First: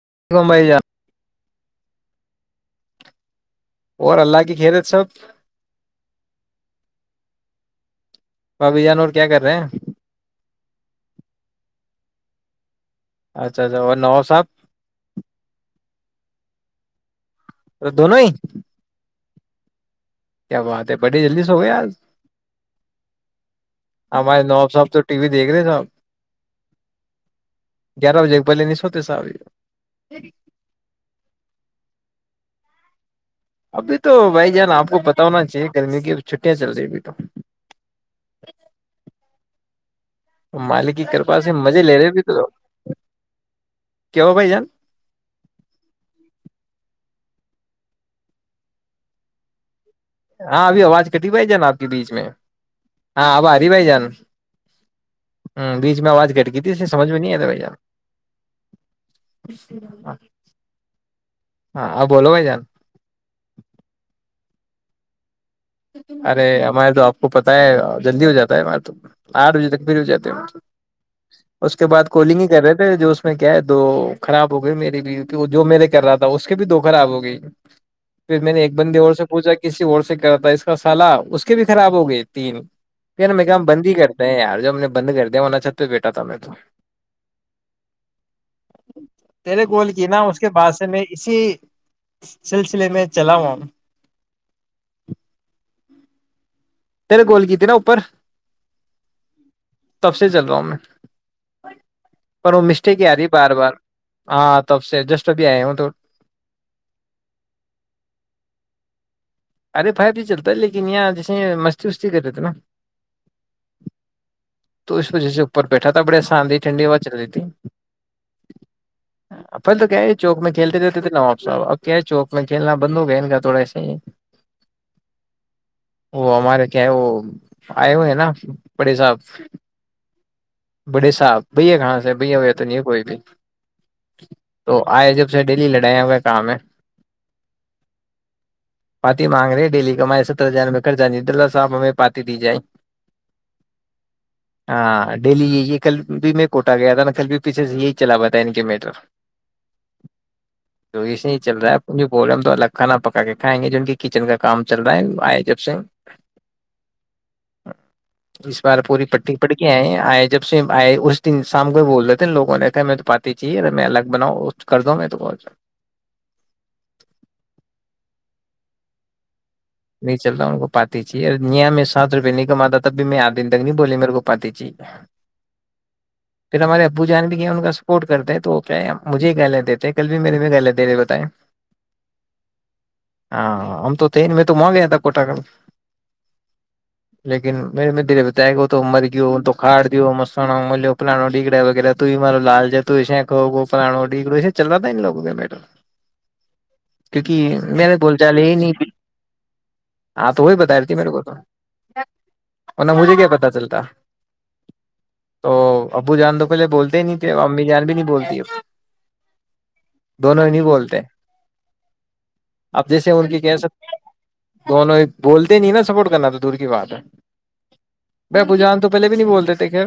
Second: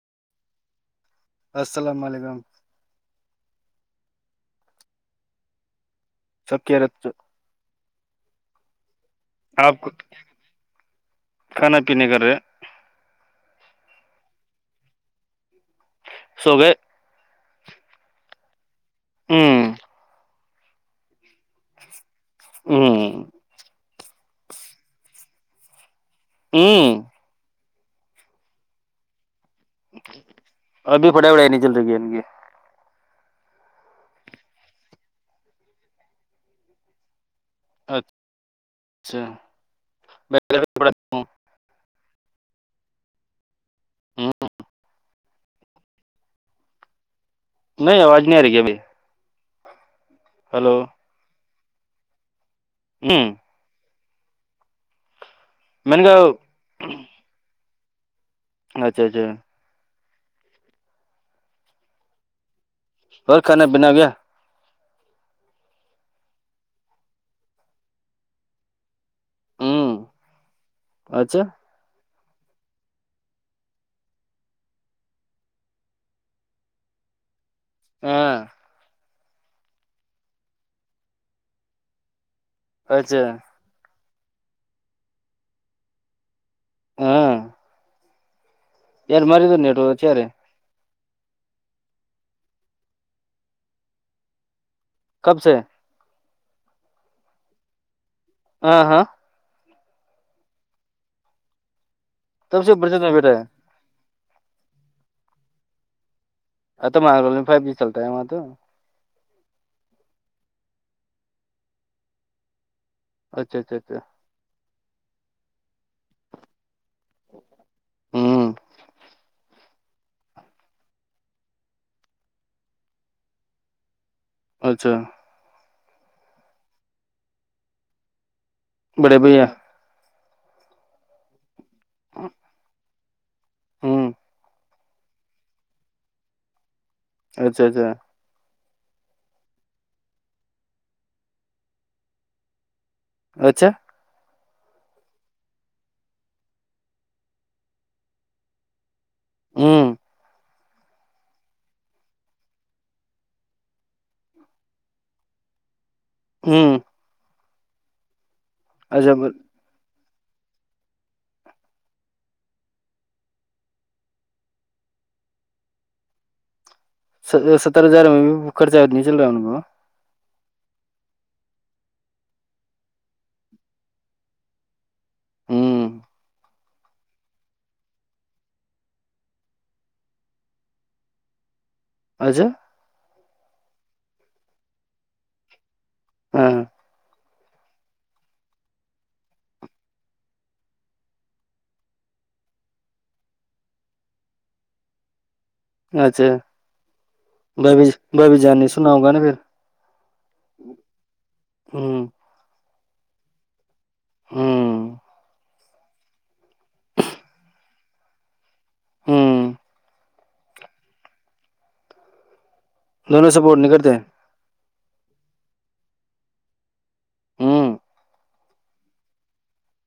[unintelligible] السلام علیکم اور اللہ کی خیرت سب [unintelligible] بابی جانور کیا کر رہے ہیں آپ کی ن کرھر اچھا اچھا اور نو صاب سوب ا دونوں ہی ہوں کیا بات ہے بڑے جلدی سے ہو گئے آج ہوں ہمارے نواب صاحب تو ٹی وی دیکھ رہے صاحب ہوں گیارہ بجے پہلے نہیں سوتےسا آج ابھی پڑائی وڑھائی نہیں چل رہی گ ان کی ابھی تو بھائی جانا آپ کو پتا ہونا چاہیے گرمی کی چھٹیاں چل رہی ہیں ابھی تو اچھا میں مالک کی کرپا سے مزے لے رہے [inaudible] کی ہو بھائی جان نہیں آوج نہیں آ رہ گیابائی ہاں ابھی آواز کٹی پائے ج ناپ کے بیچ میں ہ ہاں آب ہری بائی جان ہ بیچ نے میں آواز کر کہا گ تھی اس سمج میں نہیں آ تھا بائی ار اچھا اچھا ہاں آ بولو بھائی جان اور کھانا بنا گیا ارے ہمارے تو آپ کو پتہ ہے جلدی ہو جاتا ہے ہمارے ت آٹھ بجے تک پری ہو ہ جاتے ہیں اچھا اس کے بعد کولنگ ہی کر رہے تھے جو اس میں کیا ہے دو خراب ہو گئی میری بھی وہ جو میرے کر رہا تھا اس کے بھی دو خراب ہو گئی پھر ہاں میں نے ایک بندے اور س پوجا کسی اور سے کرتا ہے اس تو سال اس کی بھی خراب ہو گئی تین اچھا پ نا میں کام بندی کریں نہیں یار جو ہم نے بند کر دےوا چت تو بیٹا تھایں تو ہاں یار ماری تو تیرے نیٹ گول اچ کی نا رے اس کے بعد سے میں اسی سلسلے میں چلاؤا کب سے میرے گول کیت نا اوپر ہاں ہاں تب سے چل رہا ہوں میں پر وہ تب سے مسٹیک برجت ہی میں آ رہی بیٹھا بار بار ہاں تب سے جسٹ ابھی آئے ہوں تو ا تو مارول میں فائیو جی چلتا ہے وہاں تو ارے فائیو جی چلتا ہے لیکن یہاں جیسے مستی وستی کر رہے تھ نا اچھا اچھا اچھا تو اس وجہ سے اوپر بیٹھا تھا بڑی آسان ٹھنڈی ہوا چل رہتی تھی ہ پل تو کیا یہ چوک میں کھیلتے رہتے تھے نواب صحب اب کیا ہے چوک میں کھیلنا بند ہو گیا ان کا تھوڑا ایسا ہی اچھا وہ ہمارے کیا وہ آئے ہوئے ہیں نا پڑے صاب بڑے بھیا بڑے صاحب بھیا کہاں سے بھیا ہویا تو نہیں ہے کوئی بھی [inaudible] ہوں تو آئے جب سے ڈیلی لڑیا ہوئے کام ہے اچھا اچھا پاتی مانگ رہے ڈیلی کمائی سترہ ہزار میںوپئے خر جا دراسا آپ ہمیں پاتی دی جائے اچھا ہاں ڈیلی یہی ہے کل بھی میں کوٹہ گیا تھا ن کل بھی پیھے سے یہی چلا پا ان کے میٹر ہوں اسے چل رہا ہے بولم تو الک کھا نا پکا کے کھائیں گے کچن کا کام چل رہا ہے آئے جب سے ہوں [inaudible] اس بار پوری اچھا پٹی پٹک آئے ہیں آئے جب سے آئے اس دن شام کو بھی بول رہے تھے نا لوگوں نے کہ میں تو پارتآئی چاہیے میں الگ بناؤں کر دو میں تو بہ ستر ہزار میں خرچہ ا نہیں چل رہا ان کو نہیں چلتا ان کو پاتی چاہی یہیا میں سات روپئے نہیں کماتا تب بھی میں آھ دن تک نہیں بولی میرے کو پاتی چی ہوں پھر ہمارے ابو جان بھی ان کا سپورٹ کرتے ہیں تو وہ کیا مجے گیلیہ دیتے ہیں کل بھی میرے میں گلیہ دے رہے بتائیں اچھا ہاں ہم تو تین میں توگے تھا کوٹا گ [unintelligible] ہوں [unintelligible] لیکن مے د بتاائے گ تو مر گی تو کھڑ دی پانو ڈگڑا وغیرہ تو بھی مارو لال جا ش پلانو ڈگڑو چلتا تھا لووں کے بیٹ [unintelligible] اچھا میں بھی نے بول میں چال بھی ہی جانانی نہیں تھی، سناؤ گا ہاں تو وہ بتاائی تھی میرے کو ہوں تو مجھے کیا پتاہ چلتا ہوں تو ابو جان تو پہے بولتے ہی نہیں تھے ا امی جان بھی نہیں بولتی ہوں دونوں ہی نہیں بولتے اب جیسے ان دونوں کی کہہ سپورٹ نہیں کرتے سکتے دونوں ہی بولتے نہیں نا سپورٹ کرنا تو دور کی بات ہے ہوں ابو جان تو پہلے بھی نہیں بھولتے تھے خیر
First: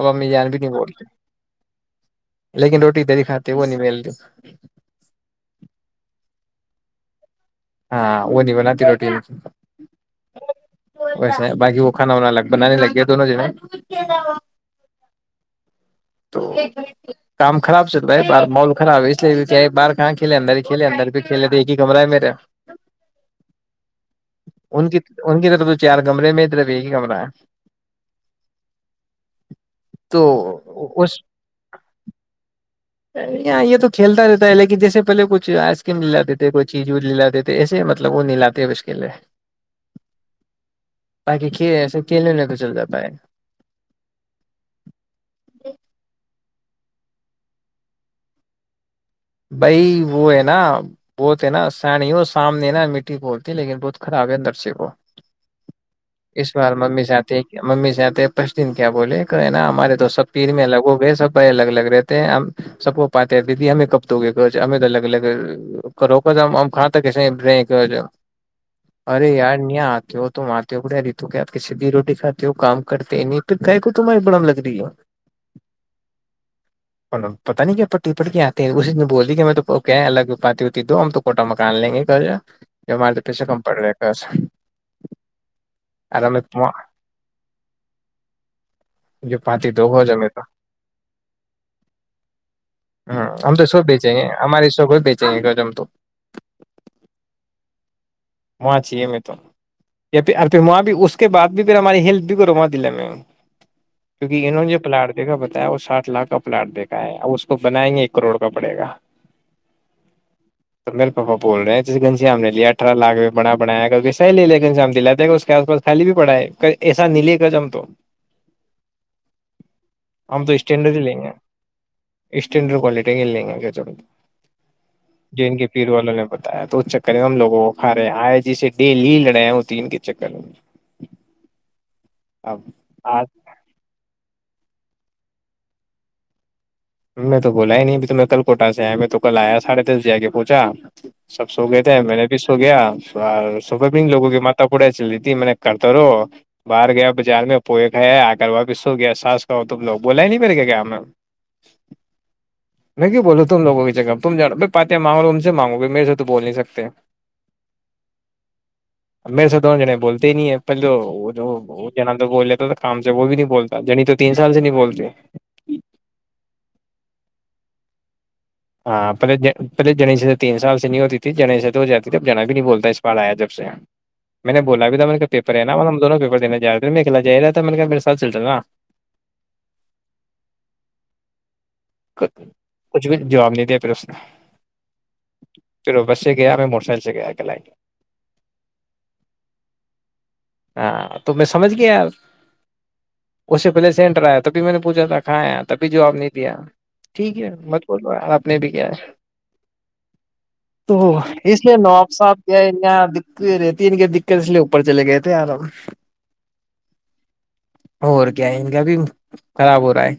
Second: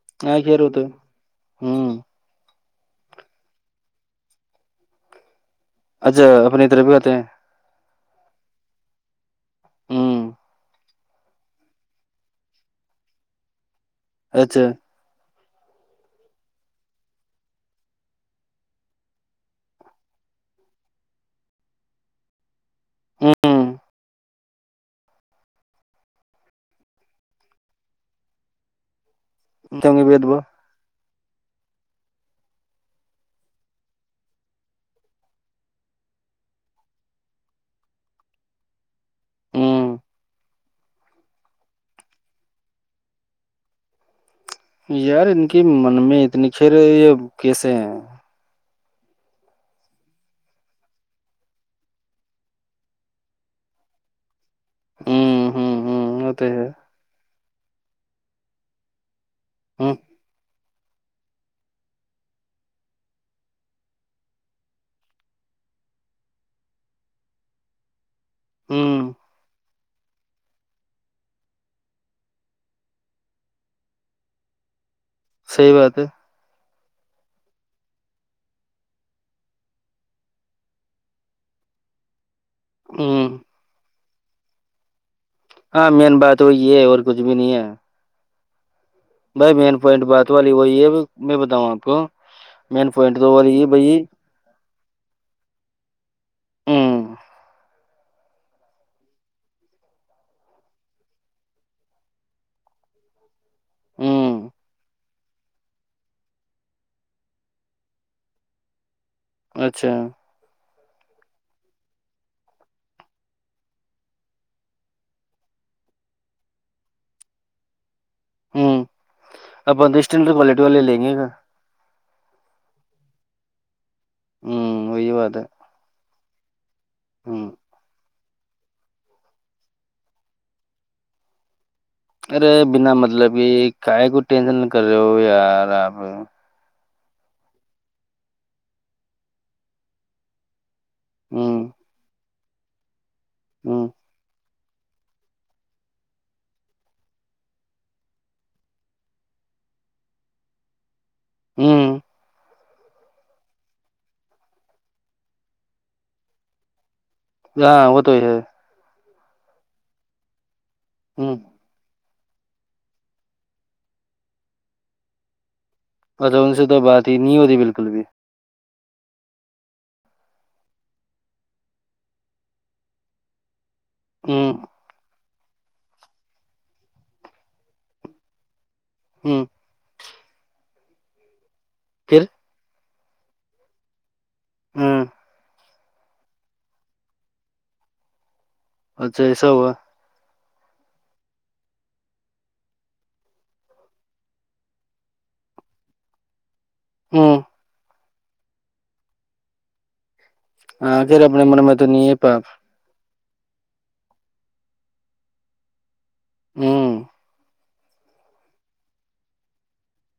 اب امی ہا جان بھی خیر وہ نہیں تو بولتے ہے لیکن روٹی تری کھاتی وہ نہیں ملتی اچھا اپنی ا طر بھی ہوتے ہیں ہاں وہ نہیں بناتی روٹی اچھی ہوں [unintelligible] ویسے بقی وہ کھانا وا بنانے لگ گیا دونوں جنے اچھا تو کام خراب سے تو بھائی ب مول خراب ہے اس لیے کیا باہار کہاں کھیلے اندر ہی کھیل اندر بھی کھیلے تھ ایک ہی کمرہ ہے میرا ہوں [unintelligible] ان کی ان کی طرف تو چار کمرے میں طرف ایک ہی کمرہ ہے تو بید با خوش اں یہ تو کھیلتا رہتا ہے لیکن جیسے پہلے کچھ آئس کریم لا دیتے تھے کوئی چیز وغیرہ لا دیتے تھے ایسے مطلب وہ نہیں لاتے اب اس کے لیے ہوں باقی کھیل ایسے کھیلوںنے تو چل جاتا ہے یار ان کے من میں اتنی پھر یہ کیسے ہیں بھائی وہ ہے نا وہ تو نا سنی ہو سامنے نا مٹی بولتی لیکن بہت خراب ہے اندر وہ ہ ہ ہ ہوتے اس ہے بار ممی چاہتے ہیں کہ ممی سے آتے پش دن کیا بولے نا ہ ہمارے تو سب پیر میں الگ وہ ب سب الگ الگ رہتے ہیں ہم سب کو پاتے ہیںیدی ہمیں ک ہمیں تو الگ الگ کروک ہم کاں کیسے رہے ہ ارے یار نیا آ [unintelligible] صحی بات ہے پتا نہیں کیا پٹی پٹ کے آتے ہیں اسسی بول دی کہ میں تو کہ الگ پاتی ہوتی دو ہم تو کوٹا مکان لیں گے گھر یہ ہمار تو ہوں پیسے کم پڑ رہے اچھا ہاں مین بات وہ یہ ہے اور کچھ بھی نہیں ہے جو بھائی پاتی مین دو پوائنٹ ہو جائے میں بات تو والی وہی ہے میں بتاؤں آپ کو مین پوائنٹ تو ہوں، ہم یہ تو سو بھائی بیہچے گے ہماری شو کوئی بیہچے گے گ ہم تو ہوں وہاں چاہیے میں تو پھر پھر وہاں بھی اس کے بعد بھی پھر ہماری ہیلپ بھی کرو وہاں دلہ میں کیونکہ ہوں انہوں ج پلاڑ کے دیکھا بتایا وہ سٹھ لاکھ کا پلاٹ دیکھا ہے اس کو بنائیں گے ایک کروڑ کا پڑے گا اچھا تو میرے پاپا بول رہے ہیںے گنجیاام نے لیا اٹارہ لاکھ بڑا بنایا صح لے لیکن شام دلاتے اس کے آس پس خالی بھی پڑاائے ایسا نہیں لے گ ہم تو ہوں اب پندرہ اسٹینڈر کوالٹی والے لیں گے گا اسس اینر کوالٹی گگ لےگ کیا چ ہوں وہی بات ہے جن کے پیر والوں نے بتایا تو اس چکر ہے ہم ہوں لوگوں کو آئے جیسے ڈیلی ہی لڑے ہیں وہ تین کے چکر میں ارے اب بنا آج مطلب یہ کائے گ ٹینشن کر رہے ہو یار آپ میں تو بولا ہی نہیں تہ کل کوٹا سے آیا میں تو کل آیا سڑھے دس سے آ کے پوچھا سب سو گئے ہوں تھے ہیں میں نے بیس ہو گیا اور سب بھین لگوں کے مات پ پوڑے چل رہی تھی میں نے کرتے رو باہر گیا بازار میں پوئے کھیا آ کر واپ سو گیا ساس کا تم لوگ بولا ہی نہیں مے کے کیا ہم ہوں میں کی بول رہوں تمووں کی جگہ تم جانو ب باتیا مانگو ت سے مانگو گے میر سے تو بول نہیں سکتے ہاں وہ تو ہوئی س میرے سےات دوونوں جنے بولتے ہی نہیں ہیں پہلو ہ وہ جو ب جنا تو بول لیتا تو کام سے وہ بھی نہیں بولتا جنی تو تین سال سے نہیں بولتے ان سے تو بات ہی نہیں ہوتی بالکل بھی ہاں پہلے پہل جڑی سے تو تین سال سے نہیں ہوتی تھی جنی سے تو ہو جاتی تب جنا بھی نہیں بولتا ہے اس بار آیا جب سے ہ میں نے بولا بھی تھا میں نے پیپر ہے ن مطب دونوں پیپر دنے جا رہ ہیں میں کلا جا رہا تھا میںط نے کہ میرے سات چل رہا ہوں [unintelligible] پھر کت [unintelligible] کچھ بھی جاب نہیں دے پشن ہوں پھر بس سے گیا میں موٹر سائیکل سے گیا کہ ل اچھا ایسا ہوا ہاں تو میں سمجھ گیا یار اس سے پہلے سے انٹر آیا تبھی میں نے پوچھا تھا کھاں آ تبھی جواب نہیں دیا ہ ٹھیک ہے مت بولو آپ نے بھی کیا تو ہاں پھر اپنے اس من میں لیے تو نہیں ناب ہے پا صاحب کیا تو یہ رہےتی ان کی دقت اس لیے اوپر چلے گئے تھے آرام ھمم اور کیا ہے کیا بھی خراب ہو رہا ہے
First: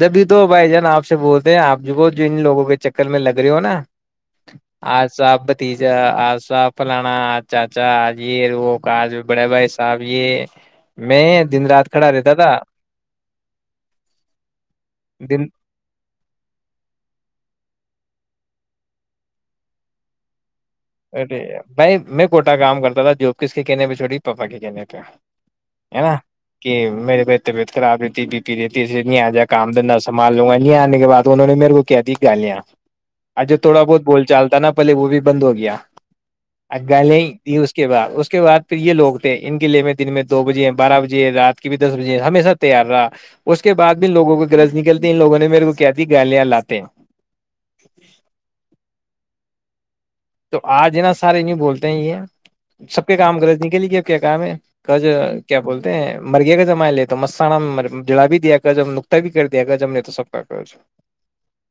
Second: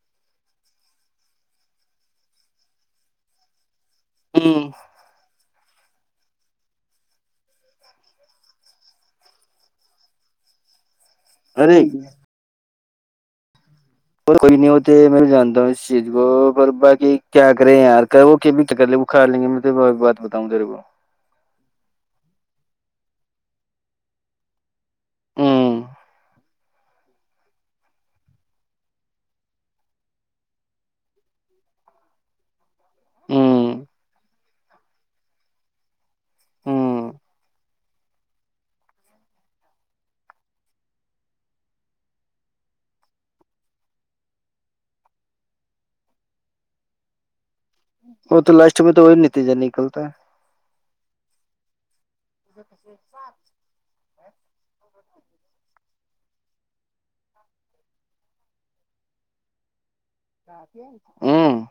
جبھی تو بھائی جان آپ سے بولتے ہیں آپ کو ان لوگوں کے چکر میں لگ رہے ہو نا ہوں آاں سا آپ [unintelligible] ا آجا فلانا چاچا آج وہو آج بڑے بھائی صاحب یہ میں دن ارے رات کھڑا رہتا تھا کوئی نہیں ہوتے میں بھی دن جانتا ہوں اس چیز کو پر باق کیا کرے یار کر وہ بھی کر لے وہ کھا لیں گے میں تو بات بتاؤں تیرے کو بھائی میں کوٹا کام کرتا تھا جو کس کے کہنے پہ چھوٹی پاپا کے کہنے پ ہوں ہے ن کہ میرے پ طبیعت خراب رہتی بی پی رہتی نہیں آ جا کام د سامان لوں گا یہ آنے کے بعد دونوں نے میرے کو کیا تھی گالیاں آ جو ہوں تھوڑا بہت بول چال تھا نا پلے وہ بھی بند ہو گیا ہوں گالیا ت اس کے بعد اس کے بعد پھر یہ لوگ تھے ان کے لیے میں دن میں دو بجے بارہ بجے رات کے بھی دس بجے ہمیشہ تیار رہا اس کے بعد بھیوگوں کی گرج نکلتی ان لوگوں نے میرے کو کیا ت گالیاں لاتے ہیں وہ تو لاسٹ میں تو وہی نتی جانی ٹتا ہے [unintelligible] تو آج نا سارے یو بولتے ہیں یہ سب کے کام رض نکلے گ اب کیا کام ہے گ کیا بولتے ہیں مرگے کا جمان لے تو مسانا میں جڑا بھی دیا گ جب نقتہ بھی کر دیا گ جب نے تو سب کا کہ ہے ہوں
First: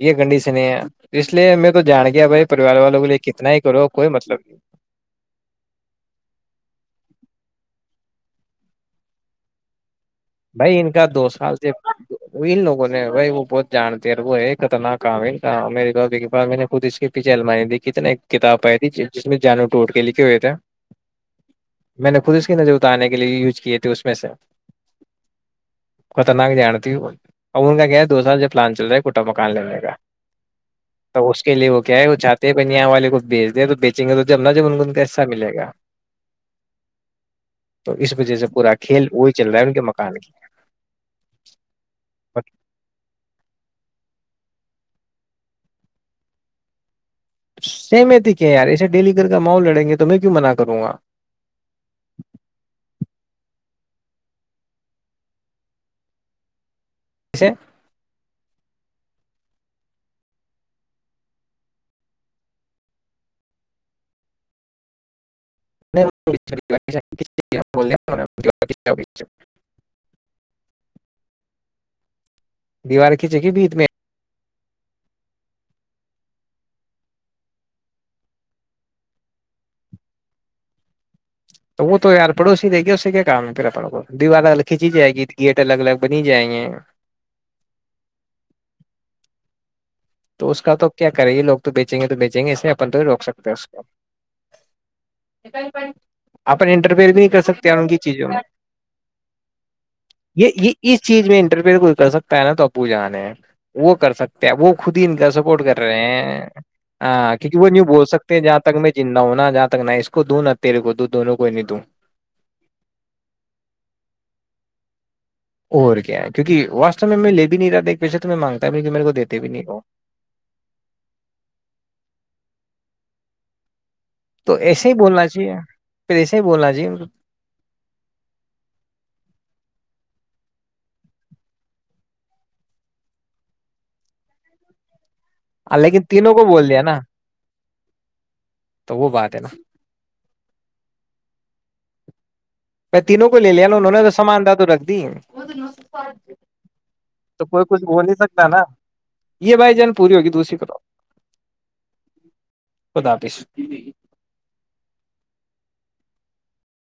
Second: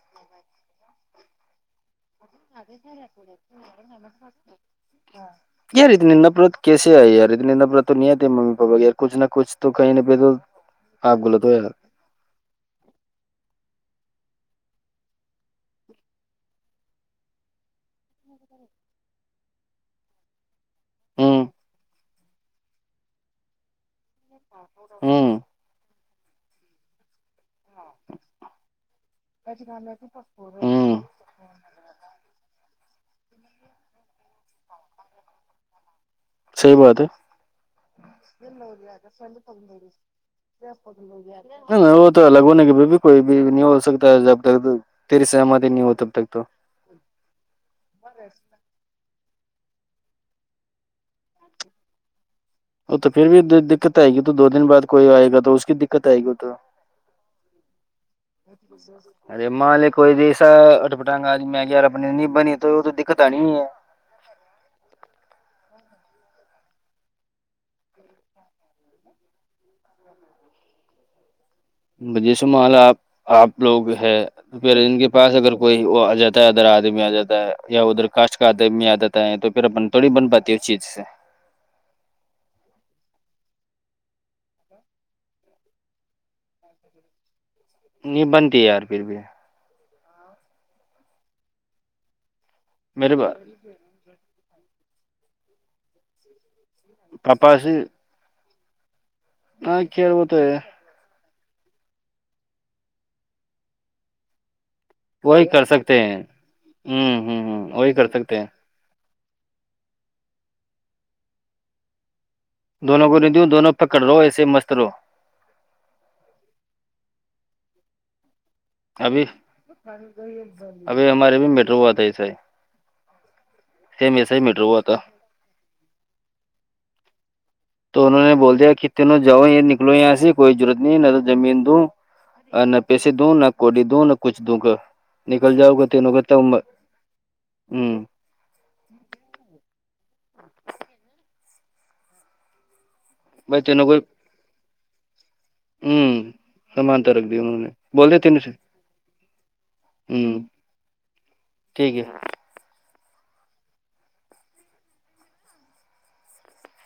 یہ کنڈیشن ہے اس لیے میں تو جان گیا بھائی پریوار والوں کے لیے کتنا ہی کرو کوئی مطلب نہیں کیا ری نندپوت کی یار اتنےب تو نہیںیا مممی پاپا ی کچھ نہ کچھ تو کئی [unintelligible] بھائی ان کا دو سال سے ان لوگوں [unintelligible] بھائی وہ بہت جانتے وہ خطرناک آام میے باا میں نے خود اس کے پیھے المائ دی ایک کتاب پائی تھی جس میں جانو ٹوٹ کے لکھے ہوئے تھے ہوں میں نے خود اس کی نظر اتارنے کے لیے یوز کیے تھے اس ویسے [unintelligible] ہوں خطرناک جانا ت ا ان کا کیا ہے دو سال جوب پلان چل رہا ہے کوٹا مکان لینے کا ہوں تو اس کے لیے وہ کیا ہے وہ چاہے ہیں کہ یہاں والے کو بیچ د تو بیچیں گے تو جب نہ جب ان کو ان کو حصہ ملے گا صحیح بات تو اس وجہ سے پورا کھیل وہی چل رہ ہے کہ [unintelligible] وہ تو الگ ہونے کے بھی کوئی بھی نہیں ہو سکتا جب تری سمات نہیں ہوتاب تک تو سمتی کیا ارس ڈلی [unintelligible] کا ماؤ لڑیں گے تو میں کیوں منع کروں گا وہ تو پھر بھی دقت آئے گی تو دو دن بعد کوئی آئے گا تو اس کی دقت آئے گی تو اسے [unintelligible] ارے م لے کوئی دسا اٹپٹاگا آج میں ار اپنی نہیں بنی تو ا تو دقت آنی ہے [unintelligible] بجی شمال آپ کھینچے آپ گی بیچ میں لوگ ہے پھر ان کے پاس اگر کوئی وہ آ جاتا ہے ادر آدمی آ جاتا ہے یا ادھر کاسٹ کا آدمی آ جاتا ہے تو پھر اپن تھوڑی بن پاتی ہے اس چیز سے تو وہ تو یار پڑوسی دے گی اس سے کیا کام ہے پیرا پڑ کو دیوار کھینچی جائے گی گیٹ الگ الگ بنی جائیں گے نہیں بنتی ہے یار پھر بھی تو اس کا تو کیا کریں گے لگ تو بیچیں گے تو بیچ جیں گے اس میں اپن تو میرے روک سکتے ہیں اس کو [unintelligible] اپن انٹرفیئر بھی نہیں کر پاپا سکتے ہیں سے ان کی چیزوں میں ہاں خیر وہ تو یہ ہے یہ اس چیز میں نہیں پ کھ کر سکتا ہے نا توو جانے وہ کر سکتے ہیں وہ خود ہی ان کا سپورٹ کر رہے ہیں ہوں کیونکہ وہ ہ ہ یوں وہی بول کر سکتے ہیں جہاں تک م ج نہ ہونا جہاں تک نہ اس کو دوں نا تیرے کو د دونوں کو ہی نہیں دوں دونوں کو ردیوں دونوں پکڑ رہو ایسے مست رو اور کیا ہے کیونکہ واس میں میں لے بھی نہیں رہا ایک پیچے تو میں مانگ ابھی ابھی ہمارے بھی مٹرو ہوا تھا ایس ہی سیم ایسا ہی تو میٹر ہوا ایسے ہی تھا بولنا چاہیے پھر ایسے ہی بولنا چاہیے تو انہوں نے بول دیا کتنے ن جاؤ یہ نکلو یہاں سے کوئی ضرورت نہیں نہ تو زمین دوں نہ پیسے دوں نہ کوڈی دوں نہ کچھ دوں گا نکل جاؤ ہ گا لیکن کا تینوں تب کو بول دیا نا ہوں تو وہ بات ہے نا میں تینوں کو لے بھائی لیا نا تینوں انہوں کو نے تو سامان د تو رکھ دی ہوں سمانتا رکھ دی تو انہوں کوئی نے کچھ بول نہیں دیا تینوں سکتا سے نا یہ بھائی جان پوری ہوگی ہوں دوسری طر ٹھیک ہے قدپ ستی نہیں